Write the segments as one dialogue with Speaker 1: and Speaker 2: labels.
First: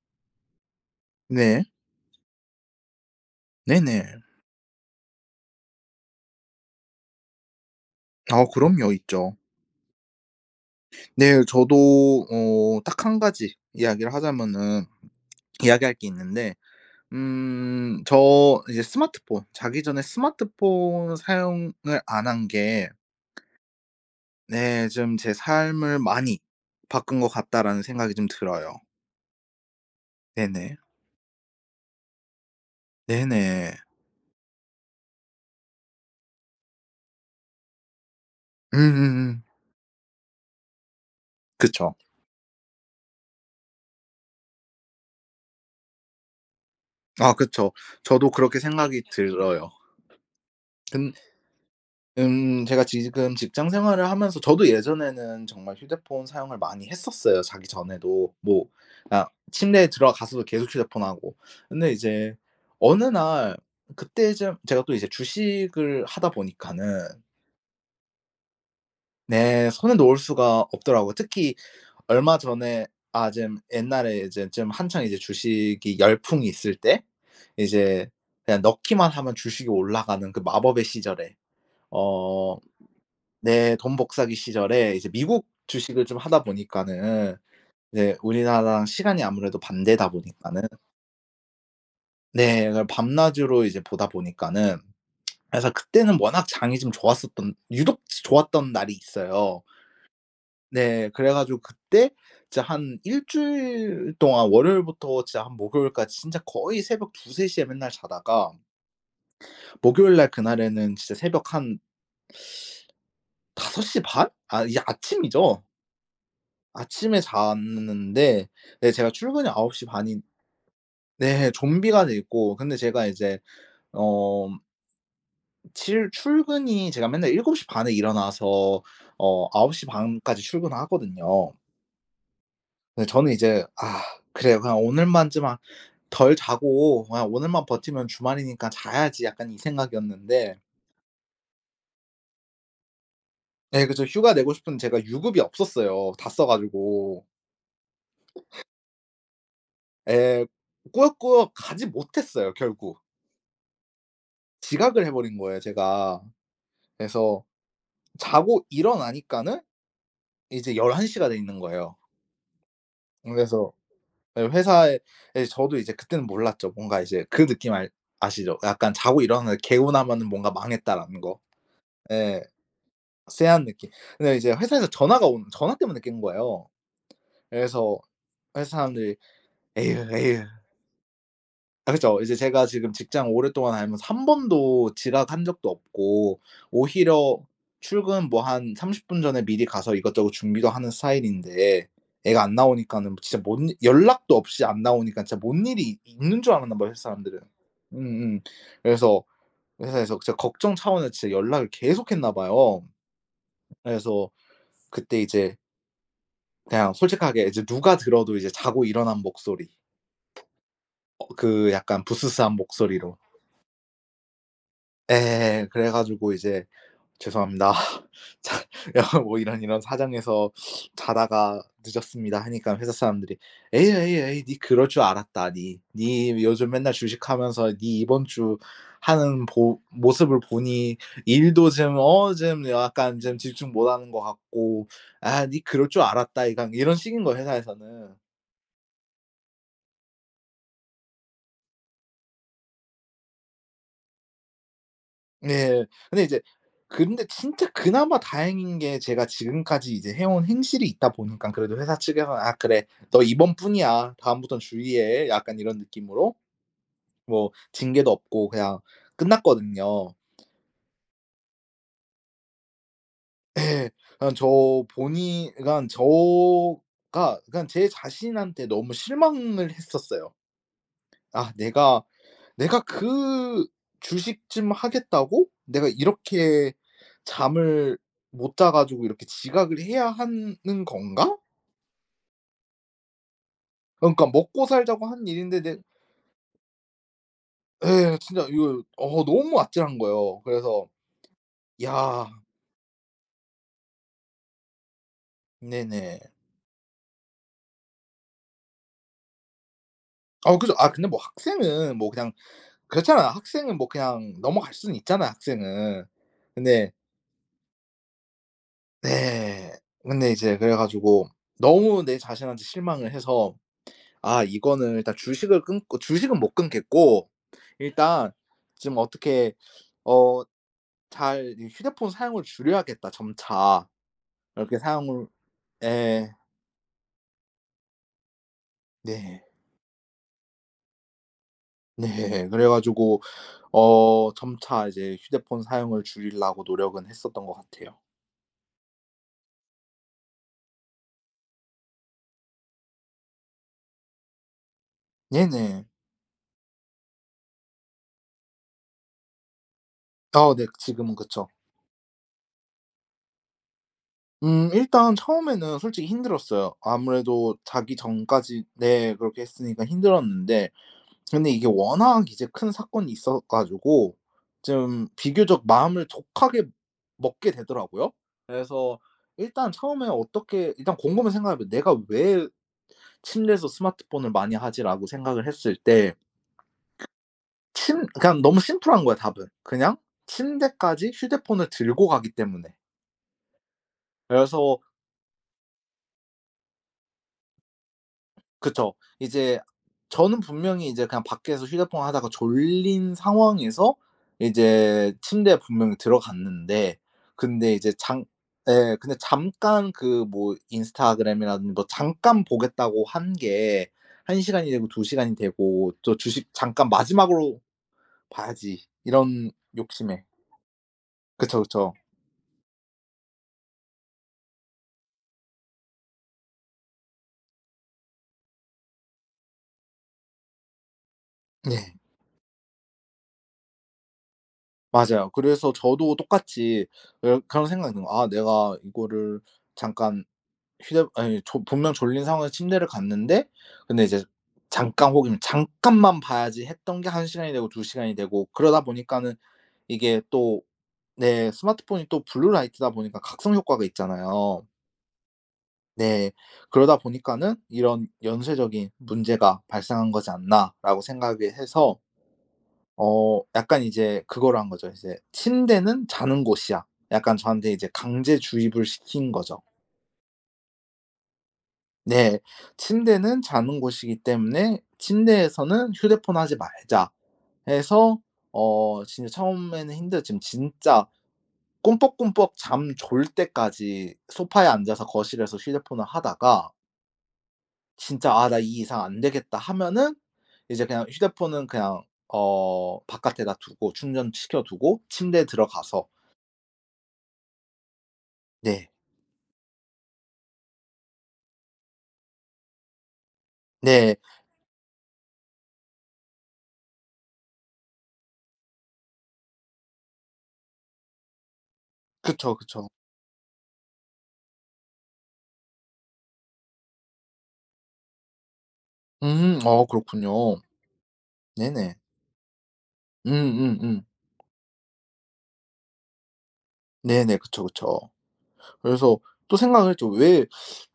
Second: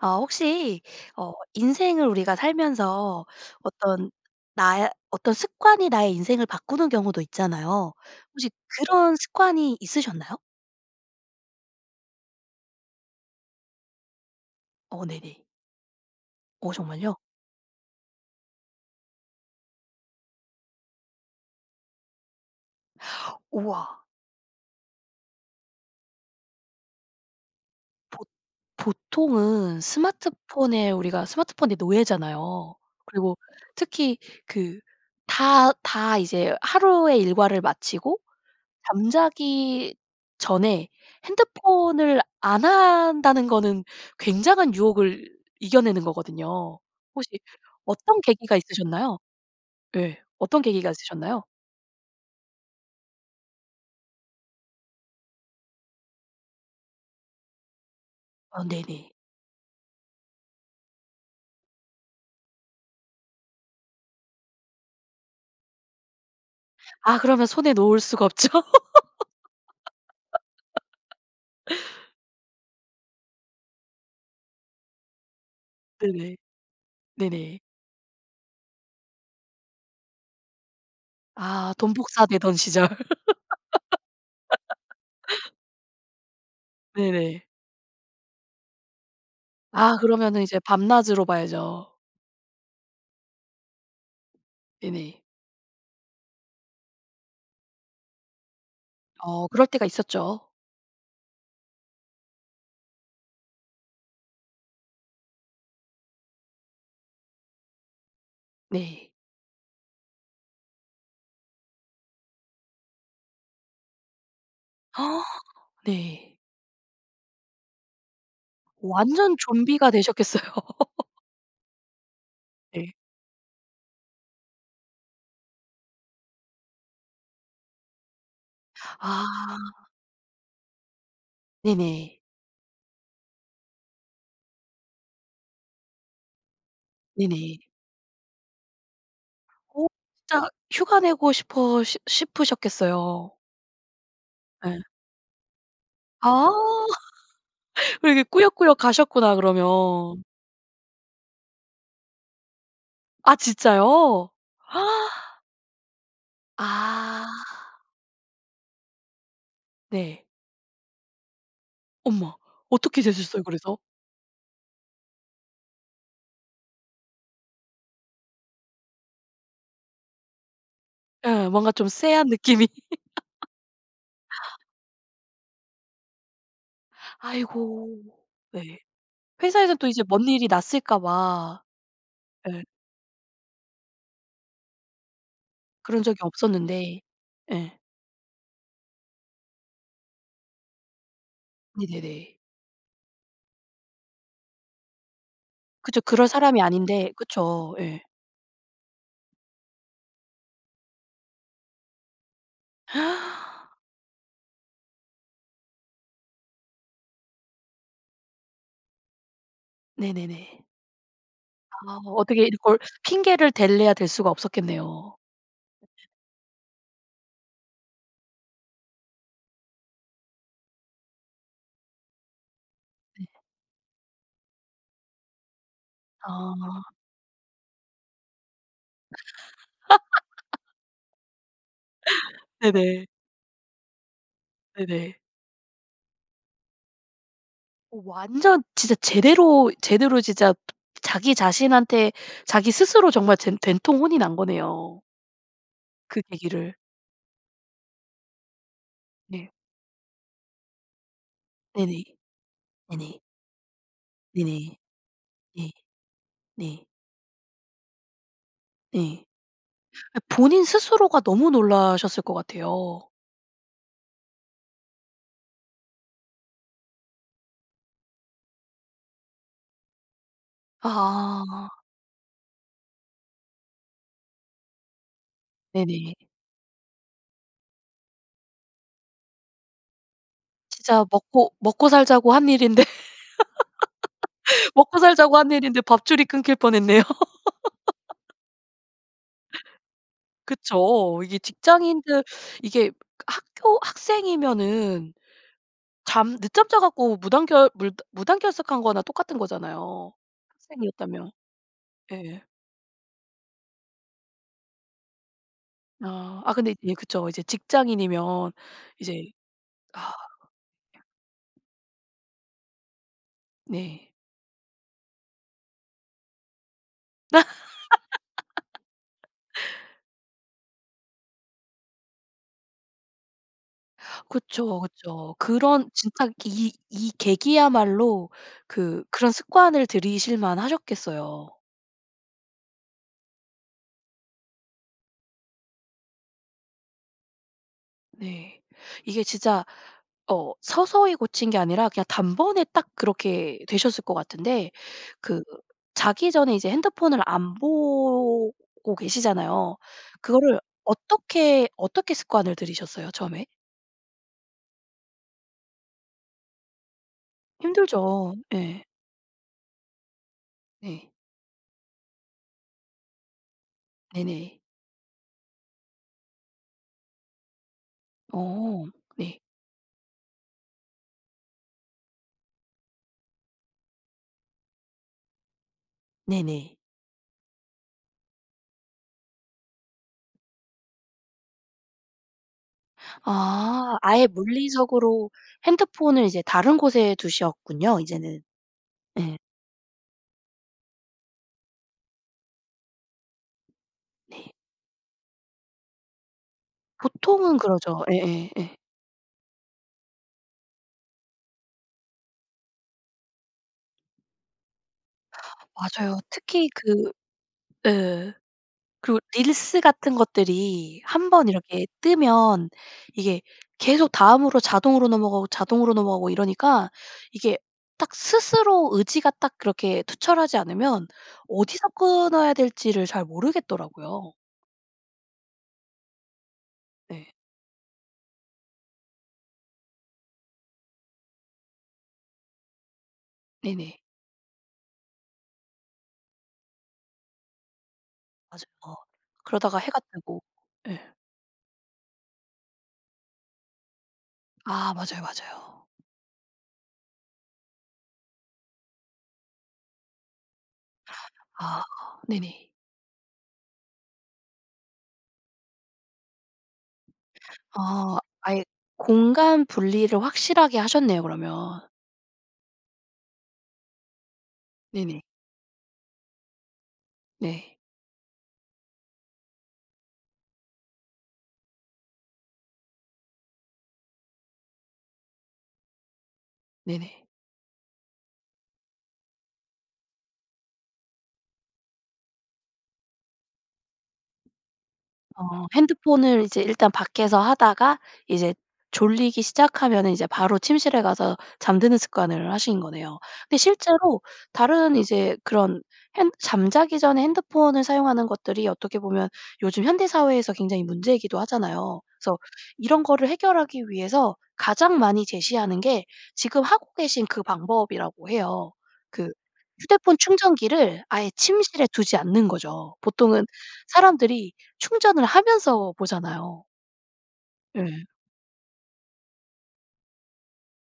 Speaker 1: 아 혹시 어
Speaker 2: 네.
Speaker 1: 인생을 우리가 살면서 어떤
Speaker 2: 네네.
Speaker 1: 나의 어떤 습관이 나의 인생을 바꾸는 경우도 있잖아요.
Speaker 2: 아
Speaker 1: 혹시
Speaker 2: 그럼요.
Speaker 1: 그런
Speaker 2: 있죠.
Speaker 1: 습관이 있으셨나요?
Speaker 2: 네 저도 어 딱 1 가지 이야기를 하자면은
Speaker 1: 어 네네.
Speaker 2: 이야기할 게 있는데.
Speaker 1: 어 정말요?
Speaker 2: 음 저 이제 스마트폰 자기 전에 스마트폰 사용을 안 한 게
Speaker 1: 우와.
Speaker 2: 네 좀 '제 삶을 많이 바꾼 것 같다.'라는 생각이
Speaker 1: 보
Speaker 2: 좀 들어요.
Speaker 1: 보통은
Speaker 2: 네네.
Speaker 1: 스마트폰에 우리가 스마트폰의 노예잖아요. 그리고
Speaker 2: 네네.
Speaker 1: 특히 그 다, 다 이제 하루의 일과를 마치고
Speaker 2: 음음음.
Speaker 1: 잠자기 전에
Speaker 2: 그쵸.
Speaker 1: 핸드폰을 안 한다는 거는 굉장한 유혹을 이겨내는 거거든요. 혹시
Speaker 2: 아 그쵸.
Speaker 1: 어떤
Speaker 2: 저도
Speaker 1: 계기가
Speaker 2: 그렇게 생각이
Speaker 1: 있으셨나요?
Speaker 2: 들어요.
Speaker 1: 네. 어떤 계기가
Speaker 2: 근
Speaker 1: 있으셨나요?
Speaker 2: 음 제가 지금 직장생활을 하면서 저도 예전에는 정말 휴대폰 사용을 많이 했었어요 자기 전에도.
Speaker 1: 아
Speaker 2: 뭐
Speaker 1: 네네.
Speaker 2: 그냥 침대에 들어가서도 계속 휴대폰 하고. 근데 이제 어느 날 그때쯤 제가 또 이제 주식을 하다
Speaker 1: 아
Speaker 2: 보니까는
Speaker 1: 그러면 손에 놓을 수가 없죠.
Speaker 2: 네 손을 놓을 수가 없더라고요. 특히 얼마 전에 아 좀 옛날에 이제 좀 한창 이제 주식이
Speaker 1: 네네.
Speaker 2: 열풍이 있을 때
Speaker 1: 네네.
Speaker 2: 이제 그냥 넣기만 하면 주식이 올라가는 그 마법의 시절에
Speaker 1: 아 돈 복사되던
Speaker 2: 어
Speaker 1: 시절.
Speaker 2: 네 돈 복사기 시절에 이제 미국 주식을 좀 하다 보니까는
Speaker 1: 네네.
Speaker 2: 이제 우리나라랑 시간이 아무래도
Speaker 1: 아
Speaker 2: 반대다
Speaker 1: 그러면은 이제
Speaker 2: 보니까는
Speaker 1: 밤낮으로 봐야죠.
Speaker 2: 네. 그냥 밤낮으로 이제 보다 보니까는.
Speaker 1: 네네.
Speaker 2: 그래서 그때는 워낙 장이 좀 좋았었던 유독 지 좋았던 날이
Speaker 1: 어
Speaker 2: 있어요.
Speaker 1: 그럴 때가 있었죠.
Speaker 2: 네 그래 가지고 그때 진짜 한 1 주일 동안 월요일부터 진짜 한 목요일까지 진짜 거의 새벽 2-3 시에 맨날 자다가
Speaker 1: 네.
Speaker 2: 목요일 날 그날에는 진짜 새벽 한 5 시 반? 아 이제 아침이죠.
Speaker 1: 네.
Speaker 2: 아침에 잤는데 네 제가
Speaker 1: 완전
Speaker 2: 출근이 9 시
Speaker 1: 좀비가
Speaker 2: 반인
Speaker 1: 되셨겠어요.
Speaker 2: 네 좀비가 돼 있고. 근데
Speaker 1: 네.
Speaker 2: 제가 이제 어 칠 출근이 제가 맨날 7 시 반에 일어나서 어 9 시
Speaker 1: 아.
Speaker 2: 반까지 출근을 하거든요.
Speaker 1: 네네.
Speaker 2: 네 저는 이제 '아 그래. 그냥 오늘만 좀 아 덜 자고 그냥
Speaker 1: 네네.
Speaker 2: 오늘만 버티면 주말이니까 자야지.' 약간 이
Speaker 1: 어 진짜
Speaker 2: 생각이었는데
Speaker 1: 휴가 내고 싶어 싶 싶으셨겠어요.
Speaker 2: 네 그렇죠. 휴가 내고 싶은데
Speaker 1: 예.
Speaker 2: 제가 유급이 없었어요. 다 써
Speaker 1: 아.
Speaker 2: 가지고.
Speaker 1: 그리고 이게 꾸역꾸역 가셨구나 그러면.
Speaker 2: 예. 꾸역꾸역 가지 못했어요 결국.
Speaker 1: 아 진짜요?
Speaker 2: 지각을 해 버린 거예요 제가.
Speaker 1: 아.
Speaker 2: 그래서 자고 일어나니까는
Speaker 1: 네.
Speaker 2: 이제 11 시가 돼 있는 거예요.
Speaker 1: 엄마. 어떻게 되셨어요
Speaker 2: 그래서
Speaker 1: 그래서?
Speaker 2: 예 회사에 예 저도 이제 그때는 몰랐죠. 뭔가 이제 그 느낌 알 아시죠? 약간 자고 일어나는데 개운하면은 뭔가 '망했다.'라는 거.
Speaker 1: 예 뭔가 좀 쎄한
Speaker 2: 예
Speaker 1: 느낌이.
Speaker 2: 쎄한 느낌. 근데 이제 회사에서 전화가 오는 전화 때문에 깬 거예요. 그래서
Speaker 1: 아이고
Speaker 2: 회사
Speaker 1: 네.
Speaker 2: 사람들이
Speaker 1: 회사에서는 또 이제
Speaker 2: "에유,
Speaker 1: 뭔
Speaker 2: 에유."
Speaker 1: 일이 났을까봐
Speaker 2: 아 그렇죠. 이제
Speaker 1: 예.
Speaker 2: 제가 지금 직장 오랫동안 다니면서 1 번도 지각한 적도
Speaker 1: 그런 적이
Speaker 2: 없고
Speaker 1: 없었는데
Speaker 2: 오히려
Speaker 1: 예.
Speaker 2: 출근 뭐 한 30 분 전에 미리 가서 이것저것 준비도 하는 스타일인데
Speaker 1: 네네네.
Speaker 2: 애가 안 나오니까는 진짜 뭔 연락도 없이 안 나오니까 진짜 뭔 일이
Speaker 1: 그쵸 그럴
Speaker 2: 있는 줄
Speaker 1: 사람이
Speaker 2: 알았나 봐요 회사
Speaker 1: 아닌데
Speaker 2: 사람들은.
Speaker 1: 그쵸. 예.
Speaker 2: 음음 그래서 회사에서 진짜 걱정 차원에 진짜 연락을 계속했나 봐요. 그래서 그때 이제 그냥 솔직하게 이제 누가 들어도 이제 자고 일어난 목소리.
Speaker 1: 네네네.
Speaker 2: 어 그
Speaker 1: 아
Speaker 2: 약간
Speaker 1: 어떻게
Speaker 2: 부스스한
Speaker 1: 이걸
Speaker 2: 목소리로.
Speaker 1: 핑계를 댈래야 댈 수가 없었겠네요.
Speaker 2: 예. 그래 가지고 이제 "죄송합니다. 자 야 뭐 이런 이런 사정에서 자다가 늦었습니다." 하니까 회사
Speaker 1: 네.
Speaker 2: 사람들이 "에이, 에이, 에이, 니 그럴 줄 알았다, 니. 니 요즘
Speaker 1: 아.
Speaker 2: 맨날 주식 하면서 니 이번 주 하는 보 모습을 보니 일도 좀 어 좀
Speaker 1: 네네.
Speaker 2: 약간 좀 집중 못 하는 것 같고
Speaker 1: 네네.
Speaker 2: 아 니 그럴 줄 알았다, 이거." 이런 식인 거야
Speaker 1: 어
Speaker 2: 회사에서는.
Speaker 1: 완전 진짜 제대로 제대로 진짜 자기 자신한테 자기 스스로 정말 젠 된통 혼이 난 거네요.
Speaker 2: 네.
Speaker 1: 그
Speaker 2: 근데 이제
Speaker 1: 계기를
Speaker 2: 근데 진짜 그나마 다행인 게 제가
Speaker 1: 네.
Speaker 2: 지금까지 이제 해온 행실이 있다 보니깐 그래도 회사
Speaker 1: 네네.
Speaker 2: 측에서는 "아 그래
Speaker 1: 네네.
Speaker 2: 너 이번뿐이야. 다음부턴
Speaker 1: 네네.
Speaker 2: 주의해." 약간
Speaker 1: 네.
Speaker 2: 이런 느낌으로.
Speaker 1: 네.
Speaker 2: 뭐 징계도 없고 그냥
Speaker 1: 네.
Speaker 2: 끝났거든요.
Speaker 1: 아 본인 스스로가 너무 놀라셨을 것 같아요.
Speaker 2: 예. 그냥 저 본인 그러니깐 저 가 그러니깐 제 자신한테 너무 실망을 했었어요. '아
Speaker 1: 아.
Speaker 2: 내가 내가 그 주식 좀 하겠다고 내가
Speaker 1: 네네.
Speaker 2: 이렇게 잠을 못 자 가지고 이렇게 지각을 해야 하는
Speaker 1: 진짜
Speaker 2: 건가?'
Speaker 1: 먹고 먹고살자고 한 일인데.
Speaker 2: 그니까 먹고살자고 하는
Speaker 1: 먹고살자고 하는
Speaker 2: 일인데 내
Speaker 1: 일인데 밥줄이 끊길 뻔했네요.
Speaker 2: 예. 진짜 이거 어 너무 아찔한 거예요. 그래서
Speaker 1: 그쵸. 이게 직장인들
Speaker 2: 야
Speaker 1: 이게 학교 학생이면은
Speaker 2: 네네.
Speaker 1: 잠 늦잠 자 갖고 무단결 물 무단결석한 거나 똑같은 거잖아요,
Speaker 2: 어 그죠. 아 근데 뭐
Speaker 1: 학생이었다면.
Speaker 2: 학생은 뭐 그냥
Speaker 1: 예.
Speaker 2: 그렇잖아. 학생은 뭐 그냥 넘어갈 수는 있잖아, 학생은.
Speaker 1: 아. 아 근데
Speaker 2: 근데
Speaker 1: 예 그쵸. 이제 직장인이면 이제
Speaker 2: 네.
Speaker 1: 아.
Speaker 2: 근데 이제 그래 가지고 너무 내 자신한테 실망을 해서
Speaker 1: 네.
Speaker 2: 아 이거는 일단 주식을 끊고 주식은 못 끊겠고 일단 좀 어떻게 어 잘 이 '휴대폰 사용을 줄여야겠다.' 점차. 이렇게
Speaker 1: 그쵸
Speaker 2: 사용을
Speaker 1: 그쵸. 그런 진짜
Speaker 2: 예.'
Speaker 1: 이 이 계기야말로 그 그런
Speaker 2: 네.
Speaker 1: 습관을 들이실만하셨겠어요.
Speaker 2: 네. 그래 가지고 어 점차 이제 휴대폰 사용을 줄이려고 노력은 했었던 것 같아요.
Speaker 1: 네. 이게 진짜 어 서서히 고친 게 아니라 그냥 단번에 딱 그렇게 되셨을 것 같은데 그
Speaker 2: 네네.
Speaker 1: 자기 전에 이제 핸드폰을 안 보고 계시잖아요.
Speaker 2: 아
Speaker 1: 그거를
Speaker 2: 네, 그 지금은 그쵸.
Speaker 1: 어떻게, 어떻게 습관을 들이셨어요, 처음에?
Speaker 2: 음 일단 처음에는 솔직히 힘들었어요. 아무래도 자기
Speaker 1: 힘들죠.
Speaker 2: 전까지
Speaker 1: 예.
Speaker 2: 네 그렇게 했으니까 힘들었는데.
Speaker 1: 네.
Speaker 2: 그런데 이게 워낙 이제 큰 사건이 있어 가지고
Speaker 1: 네네.
Speaker 2: 좀 비교적 마음을 독하게 먹게 되더라고요.
Speaker 1: 어
Speaker 2: 그래서
Speaker 1: 네.
Speaker 2: 일단 처음에 어떻게 일단 곰곰이 생각해 봐. '내가 왜 침대에서 스마트폰을 많이 하지?'라고 생각을 했을 때 그
Speaker 1: 네네.
Speaker 2: 침 그냥 너무 심플한 거야 답은. 그냥 침대까지 휴대폰을 들고 가기 때문에.
Speaker 1: 아 아예
Speaker 2: 그래서
Speaker 1: 물리적으로 핸드폰을 이제 다른 곳에 두셨군요 이제는.
Speaker 2: 그쵸.
Speaker 1: 예.
Speaker 2: 이제 저는 분명히 이제 그냥 밖에서 휴대폰 하다가 졸린 상황에서
Speaker 1: 네.
Speaker 2: 이제 침대에 분명히 들어갔는데
Speaker 1: 보통은
Speaker 2: 근데 이제
Speaker 1: 그러죠.
Speaker 2: 장
Speaker 1: 예예예.
Speaker 2: 예 근데 잠깐 그 뭐 인스타그램이라든 뭐 잠깐 보겠다고 한 게 1 시간이 되고 2 시간이 되고 또
Speaker 1: 맞아요.
Speaker 2: '주식
Speaker 1: 특히
Speaker 2: 잠깐
Speaker 1: 그
Speaker 2: 마지막으로
Speaker 1: 예
Speaker 2: 봐야지.'
Speaker 1: 그
Speaker 2: 이런
Speaker 1: 릴스 같은
Speaker 2: 욕심에
Speaker 1: 것들이 1 번
Speaker 2: 그쵸,
Speaker 1: 이렇게
Speaker 2: 그쵸.
Speaker 1: 뜨면 이게 계속 다음으로 자동으로 넘어가고, 자동으로 넘어가고 이러니까 이게 딱 스스로 의지가 딱 그렇게 투철하지 않으면 어디서
Speaker 2: 네.
Speaker 1: 끊어야 될지를 잘 모르겠더라고요.
Speaker 2: 맞아요. 그래서 저도 똑같이
Speaker 1: 네.
Speaker 2: 어 그런 생각이 있는 거야. 아 내가 이거를 잠깐 휴대 아니 조 분명 졸린 상황에서 침대를 갔는데
Speaker 1: 네네.
Speaker 2: 근데 이제 '잠깐 혹은 잠깐만 봐야지.' 했던 게 1 시간이 되고 2 시간이 되고 그러다
Speaker 1: 맞아요.
Speaker 2: 보니까는
Speaker 1: 그러다가 해가
Speaker 2: 이게
Speaker 1: 뜨고
Speaker 2: 또
Speaker 1: 예.
Speaker 2: 네 스마트폰이 또 블루라이트다 보니까 각성 효과가 있잖아요.
Speaker 1: 아 맞아요, 맞아요.
Speaker 2: 네. '그러다 보니까는 이런 연쇄적인 문제가 발생한 거지 않나.'라고 생각을
Speaker 1: 아
Speaker 2: 해서
Speaker 1: 네네.
Speaker 2: 어 약간 이제 그거로 한 거죠. 이제 '침대는 자는 곳이야.' 약간 저한테 이제
Speaker 1: 아.
Speaker 2: 강제
Speaker 1: 아예
Speaker 2: 주입을 시킨 거죠.
Speaker 1: 공간 분리를 확실하게 하셨네요 그러면.
Speaker 2: 네. '침대는 자는 곳이기 때문에
Speaker 1: 네네.
Speaker 2: 침대에서는 휴대폰 하지 말자.'
Speaker 1: 네.
Speaker 2: 해서 어 진짜 처음에는 힘들었지만 진짜 꿈뻑꿈뻑 잠 졸 때까지 소파에 앉아서 거실에서 휴대폰을 하다가
Speaker 1: 네네.
Speaker 2: 진짜 '아 나 이 이상 안 되겠다.' 하면은 이제 그냥 휴대폰은 그냥 어 바깥에다 두고 충전시켜 두고
Speaker 1: 어
Speaker 2: 침대에 들어가서
Speaker 1: 핸드폰을 이제 일단 밖에서 하다가 이제
Speaker 2: 네.
Speaker 1: 졸리기 시작하면은 이제 바로 침실에 가서 잠드는 습관을 하신 거네요. 근데
Speaker 2: 네.
Speaker 1: 실제로 다른 이제 그런 핸 잠자기 전에 핸드폰을 사용하는 것들이 어떻게 보면 요즘 현대 사회에서 굉장히 문제이기도 하잖아요. 그래서
Speaker 2: 그쵸, 그쵸.
Speaker 1: 이런 거를 해결하기 위해서 가장 많이 제시하는 게 지금 하고 계신 그 방법이라고 해요. 그
Speaker 2: 음 아
Speaker 1: 휴대폰
Speaker 2: 그렇군요.
Speaker 1: 충전기를 아예 침실에
Speaker 2: 네네.
Speaker 1: 두지 않는 거죠. 보통은
Speaker 2: 음음음.
Speaker 1: 사람들이 충전을 하면서 보잖아요.
Speaker 2: 네네 그쵸, 그쵸.
Speaker 1: 예.
Speaker 2: 그래서 또 생각을 했죠. 왜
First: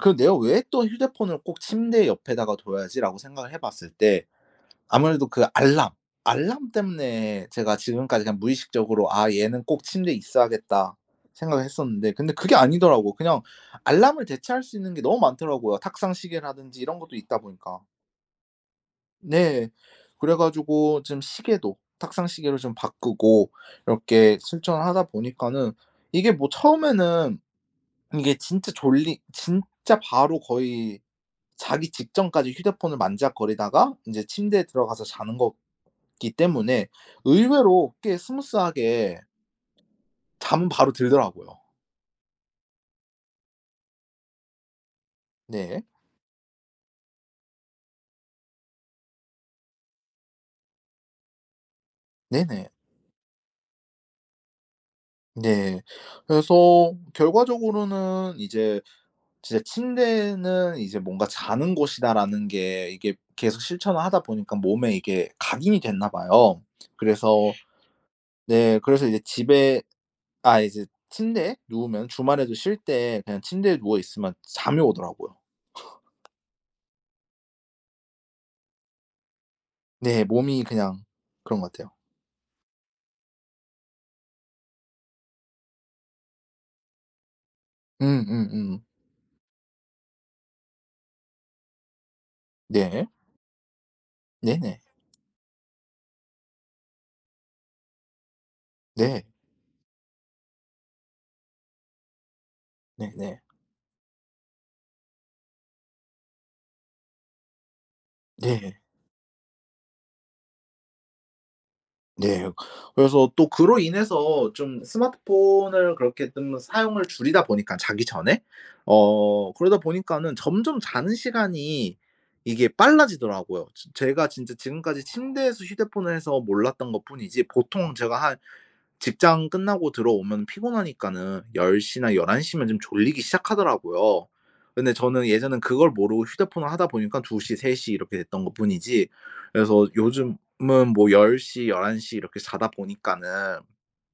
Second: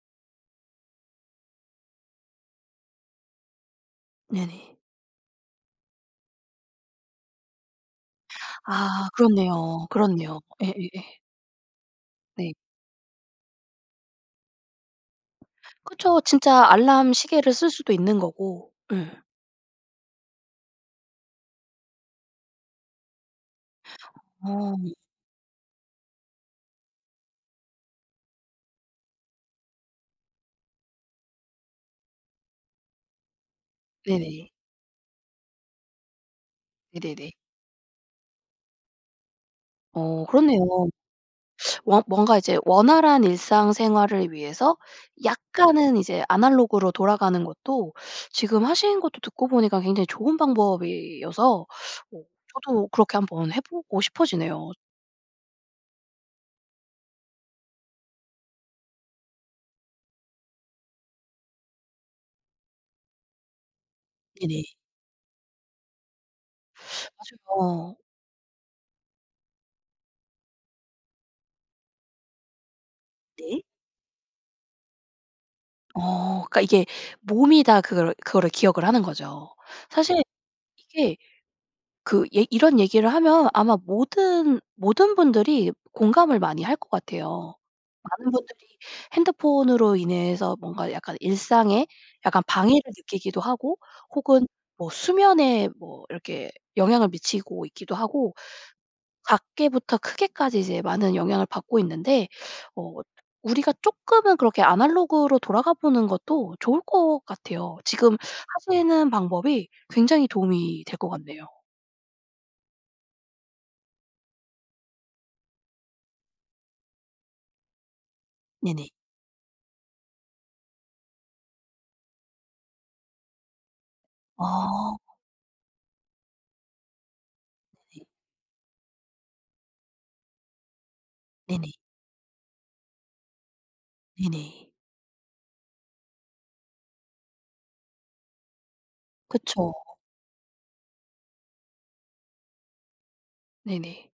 Speaker 2: 그 내가 '왜 또 휴대폰을 꼭 침대 옆에다가 둬야 하지?' 라고 생각을 해 봤을 때
Speaker 1: 네네.
Speaker 2: 아무래도 그 알람, 알람 때문에 제가 지금까지 그냥
Speaker 1: 아
Speaker 2: 무의식적으로 '아 얘는 꼭
Speaker 1: 그렇네요.
Speaker 2: 침대에
Speaker 1: 그렇네요.
Speaker 2: 있어야겠다.'
Speaker 1: 예예예.
Speaker 2: 생각을 했었는데 근데
Speaker 1: 네.
Speaker 2: 그게 아니더라고. 그냥 알람을 대체할 수 있는 게 너무 많더라고요,
Speaker 1: 그쵸. 진짜
Speaker 2: 탁상시계라든지 이런 것도 있다
Speaker 1: 알람시계를 쓸
Speaker 2: 보니까.
Speaker 1: 수도 있는 거고, 예.
Speaker 2: 네. 그래 가지고 좀 시계도 탁상시계로 좀 바꾸고 이렇게 실천을
Speaker 1: 아.
Speaker 2: 하다 보니까는 이게 뭐 처음에는 이게 진짜 졸리 진짜 바로 거의 자기 직전까지 휴대폰을 만지작거리다가 인제
Speaker 1: 네네.
Speaker 2: 침대에 들어가서 자는 거기 때문에
Speaker 1: 네네네.
Speaker 2: 의외로 꽤 스무스 하게
Speaker 1: 어
Speaker 2: 잠
Speaker 1: 그렇네요.
Speaker 2: 바로 들더라고요.
Speaker 1: 원 뭔가 이제 원활한 일상생활을 위해서
Speaker 2: 네.
Speaker 1: 약간은 이제 아날로그로 돌아가는 것도 지금 하신 것도 듣고 보니까 굉장히 좋은 방법이어서 어
Speaker 2: 네네.
Speaker 1: 저도 그렇게 한번 해 보고 싶어지네요.
Speaker 2: 네. 그래서 결과적으로는 이제 진짜 '침대는 이제 뭔가 자는 곳이다.'라는 게 이게 계속 실천을 하다 보니까
Speaker 1: 네네.
Speaker 2: 몸에 이게 각인이 됐나 봐요. 그래서
Speaker 1: [unintelligible]
Speaker 2: 네 그래서 이제 집에 아 이제 침대에 누우면 주말에도 쉴 때 그냥
Speaker 1: 네.
Speaker 2: 침대에 누워 있으면 잠이 오더라고요.
Speaker 1: 어 그러니까 이게 몸이 다 그거를, 그거를 기억을 하는 거죠. 사실
Speaker 2: 네. 몸이 그냥
Speaker 1: 이게
Speaker 2: 그런 것 같아요.
Speaker 1: 그 얘 이런 얘기를 하면 아마 모든, 모든 분들이 공감을 많이 할 것 같아요. 많은 분들이
Speaker 2: 음음음.
Speaker 1: 핸드폰으로 인해서 뭔가 약간 일상에 약간 방해를
Speaker 2: 네.
Speaker 1: 느끼기도 하고 혹은
Speaker 2: 네네.
Speaker 1: 뭐 수면에 뭐 이렇게 영향을 미치고 있기도 하고
Speaker 2: 네.
Speaker 1: 작게부터 크게까지 이제 많은 영향을 받고 있는데 어
Speaker 2: 네네.
Speaker 1: 우리가 쪼끔은 그렇게 아날로그로 돌아가 보는 것도 좋을 것 같아요. 지금
Speaker 2: 네.
Speaker 1: 하시는 방법이 굉장히 도움이 될 것 같네요.
Speaker 2: 네. 그래서 또 그로 인해서 좀 스마트폰을 그렇게 좀 사용을 줄이다 보니까 자기 전에
Speaker 1: 네네.
Speaker 2: 어 그러다 보니까는 점점 자는 시간이 이게 빨라지더라고요. 즈 제가 진짜
Speaker 1: 어.
Speaker 2: 지금까지 침대에서 휴대폰을 해서 몰랐던 것뿐이지 보통
Speaker 1: 네.
Speaker 2: 제가 한 직장 끝나고 들어오면 피곤하니까는
Speaker 1: 네네.
Speaker 2: 10 시나 11 시면 좀 졸리기 시작하더라고요.
Speaker 1: 네네.
Speaker 2: 근데 저는 예전엔 그걸 모르고 휴대폰을 하다 보니까 2 시, 3 시 이렇게 됐던 것뿐이지.
Speaker 1: 그쵸.
Speaker 2: 그래서 요즘은 뭐 10 시 11 시 이렇게 자다 보니까는
Speaker 1: 네네.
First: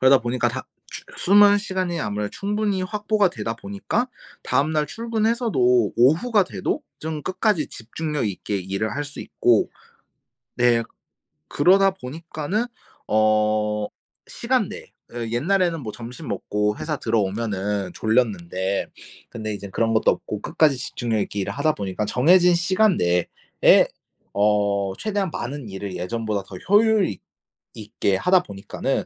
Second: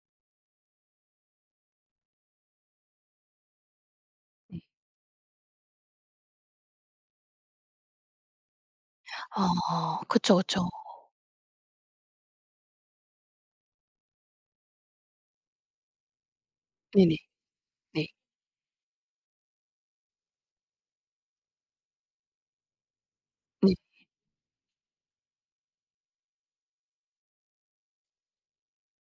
Speaker 2: 그러다 보니까 다 추 수면 시간이 아무래도 충분히 확보가 되다 보니까
Speaker 1: 네.
Speaker 2: 다음날 출근해서도 오후가 돼도 좀 끝까지 집중력 있게 일을 할 수 있고
Speaker 1: 아 그쵸 그쵸.
Speaker 2: 네 그러다 보니까는 어 시간 내 으 옛날에는 뭐 점심 먹고 회사
Speaker 1: 네네.
Speaker 2: 들어오면은
Speaker 1: 네.
Speaker 2: 졸렸는데 근데 이젠 그런 것도 없고 끝까지 집중력 있게 일을 하다 보니까 정해진 시간
Speaker 1: 네.
Speaker 2: 내에 어 최대한 많은 일을 예전보다 더 효율 있 있게 하다 보니까는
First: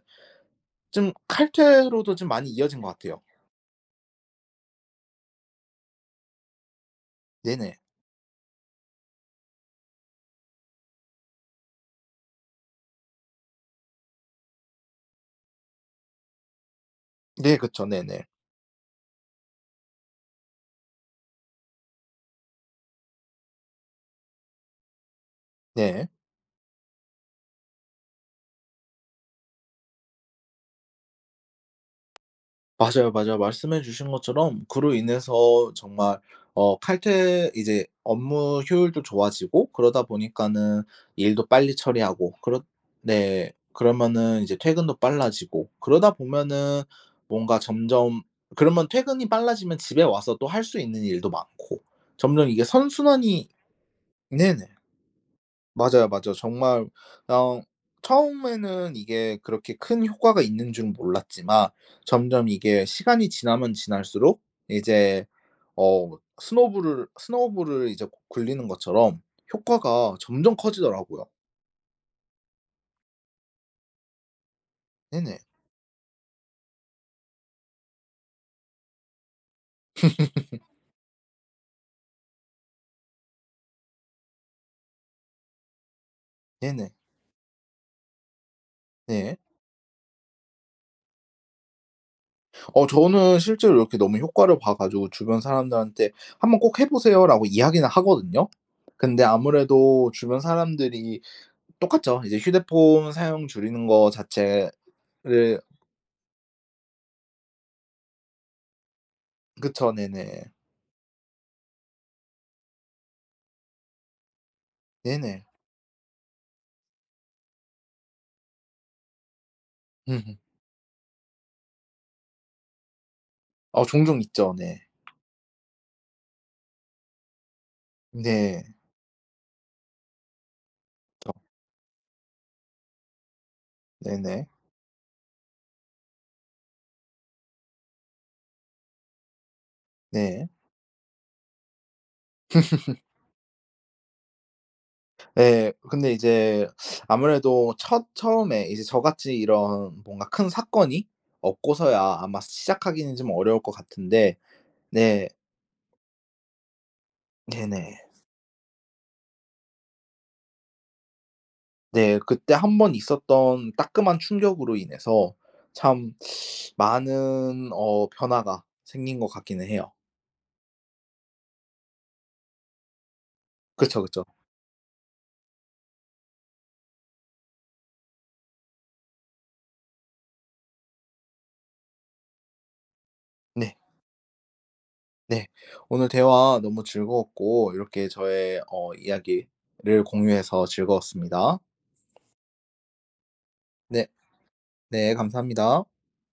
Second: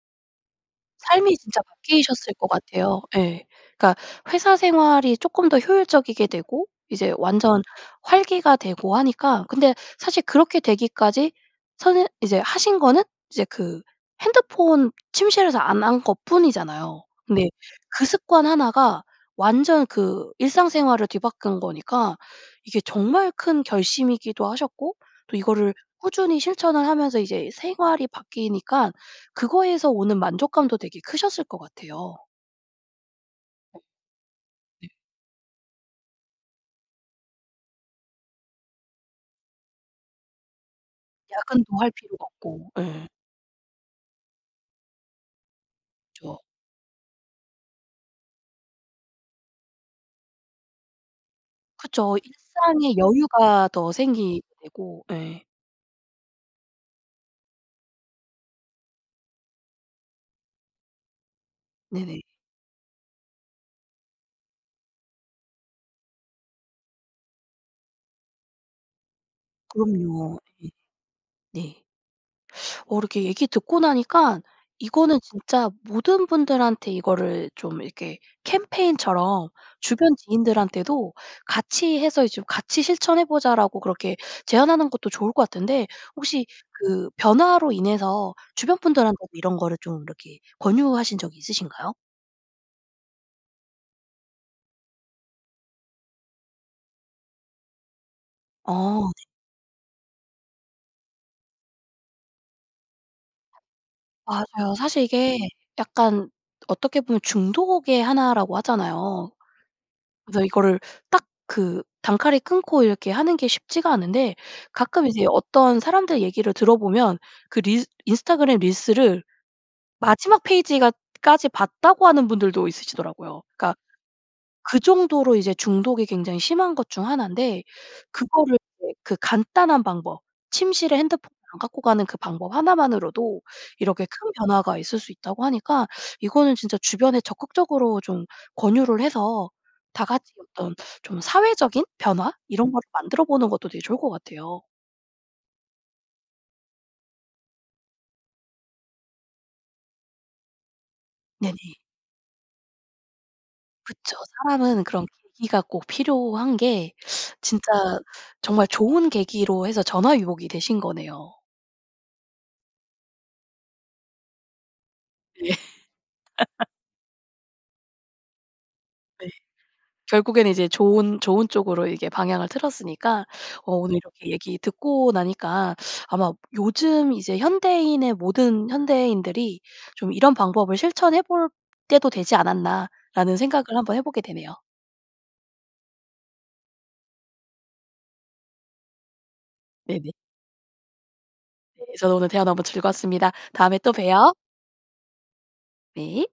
Speaker 2: 좀
Speaker 1: 삶이 진짜
Speaker 2: 칼퇴로도 좀
Speaker 1: 바뀌셨을 것
Speaker 2: 많이 이어진 것
Speaker 1: 같아요.
Speaker 2: 같아요.
Speaker 1: 예. 그러니까 회사 생활이 쪼끔 더 효율적이게 되고 이제 완전
Speaker 2: 네네.
Speaker 1: 활기가 되고 하니까. 근데 사실 그렇게 되기까지 선새 이제 하신 거는 이제 그 핸드폰 침실에서 안 한 것뿐이잖아요. 네.
Speaker 2: 네 그쵸.
Speaker 1: 그
Speaker 2: 네네.
Speaker 1: 습관 1 가 완전 그 일상생활을 뒤바꾼 거니까 이게 정말 큰 결심이기도 하셨고 또 이거를
Speaker 2: 네.
Speaker 1: 꾸준히 실천을 하면서 이제 생활이 바뀌니까 그거에서 오는 만족감도 되게 크셨을 것 같아요.
Speaker 2: 맞아요, 맞아요.
Speaker 1: 네.
Speaker 2: 말씀해 주신 것처럼
Speaker 1: 네.
Speaker 2: 그로 인해서 정말 어 칼퇴 이제 업무 효율도 좋아지고 그러다 보니까는 일도 빨리
Speaker 1: 야근도 할 필요가
Speaker 2: 처리하고 그렇
Speaker 1: 없고. 예.
Speaker 2: 네 그러면은 이제 퇴근도 빨라지고 그러다
Speaker 1: 그쵸.
Speaker 2: 보면은 뭔가 점점 그러면 퇴근이 빨라지면 집에 와서 또 할 수 있는 일도 많고.
Speaker 1: 그쵸.
Speaker 2: 점점 이게
Speaker 1: 일상에
Speaker 2: 선순환이
Speaker 1: 여유가 더 생기게
Speaker 2: 네네.
Speaker 1: 되고. 예.
Speaker 2: 맞아요, 맞아요. 정말 어 처음에는 이게 그렇게 큰 효과가 있는 줄은 몰랐지만
Speaker 1: 네네.
Speaker 2: 점점 이게 시간이 지나면 지날수록 이제 어 스노볼을, 스노볼을 이제 구 굴리는 것처럼 효과가
Speaker 1: 그럼요.
Speaker 2: 점점
Speaker 1: 예.
Speaker 2: 커지더라고요.
Speaker 1: 네. 어 이렇게 얘기 듣고 나니까 이거는
Speaker 2: 네네.
Speaker 1: 진짜 모든 분들한테 이거를 좀 이렇게 캠페인처럼 주변 지인들한테도 '같이 해서 이제 좀 같이 실천해 보자.'라고 그렇게 제안하는 것도 좋을 것 같은데 혹시
Speaker 2: 네네.
Speaker 1: 그 변화로 인해서 주변 분들한테도
Speaker 2: 네.
Speaker 1: 이런 거를 좀 이렇게 권유하신 적이 있으신가요?
Speaker 2: 어 저는 실제로 이렇게 너무 효과를 봐 가지고 주변 사람들한테 "한번 꼭 해 보세요."라고 이야기는 하거든요.
Speaker 1: 어
Speaker 2: 근데
Speaker 1: 네.
Speaker 2: 아무래도 주변 사람들이 똑같죠. 이제 휴대폰 사용 줄이는 거
Speaker 1: 맞아요.
Speaker 2: 자체를
Speaker 1: 사실 이게 약간 어떻게 보면 중독의 1 라고 하잖아요.
Speaker 2: 그쵸.
Speaker 1: 그래서
Speaker 2: 네네.
Speaker 1: 이거를 딱 그 단칼에 끊고 이렇게 하는 게 쉽지가 않은데 가끔 이제
Speaker 2: 네네.
Speaker 1: 어떤 사람들 얘기를 들어보면 그 릴 인스타그램 릴스를
Speaker 2: 으흠.
Speaker 1: 마지막 페이지가 까지 봤다고 하는 분들도 있으시더라고요. 그러니까
Speaker 2: 어 종종 있죠.
Speaker 1: 그
Speaker 2: 네.
Speaker 1: 정도로 이제 중독이 굉장히 심한 것 중 1 인데 그거를
Speaker 2: 네.
Speaker 1: 이제 그 간단한 방법, 침실에 핸드폰
Speaker 2: [unintelligible]
Speaker 1: 안 갖고 가는 그 방법 1 만으로도 이렇게 큰
Speaker 2: 네네.
Speaker 1: 변화가 있을 수 있다고 하니까 이거는 진짜 주변에 적극적으로 좀 권유를 해서 다 같이
Speaker 2: 네.
Speaker 1: 어떤 좀 사회적인 변화 이런 거를 만들어보는 것도 되게 좋을 것 같아요.
Speaker 2: 예. 근데 이제 아무래도 첫 처음에 이제 저같이 이런 뭔가 큰 사건이
Speaker 1: 네네.
Speaker 2: 없고서야 아마 시작하기는 좀 어려울 것
Speaker 1: 그쵸.
Speaker 2: 같은데
Speaker 1: 사람은 그런
Speaker 2: 네.
Speaker 1: 계기가 꼭 필요한 게 진짜
Speaker 2: 네네.
Speaker 1: 정말 좋은 계기로 해서 전화위복 이 되신 거네요.
Speaker 2: 네. 그때 1 번 있었던 따끔한 충격으로 인해서
Speaker 1: 예.
Speaker 2: 참 많은 어 변화가 생긴
Speaker 1: 네.
Speaker 2: 것 같기는 해요.
Speaker 1: 결국에는 이제 좋은 좋은 쪽으로 이게 방향을 틀었으니까 어 오늘
Speaker 2: 그쵸, 그쵸.
Speaker 1: 이렇게 얘기 듣고 나니까 아마 요즘 이제 '현대인의 모든 현대인들이 좀 이런 방법을 실천해 볼 때도 되지 않았나.'라는 생각을
Speaker 2: 네.
Speaker 1: 한번 해 보게 되네요.
Speaker 2: 네. 오늘 대화 너무 즐거웠고 이렇게 저의 어 이야기를
Speaker 1: 네네.
Speaker 2: 공유해서 즐거웠습니다.
Speaker 1: 네 저도 오늘 대화 너무 즐거웠습니다. 다음에 또
Speaker 2: 네.
Speaker 1: 봬요.
Speaker 2: 네 감사합니다.
Speaker 1: 네.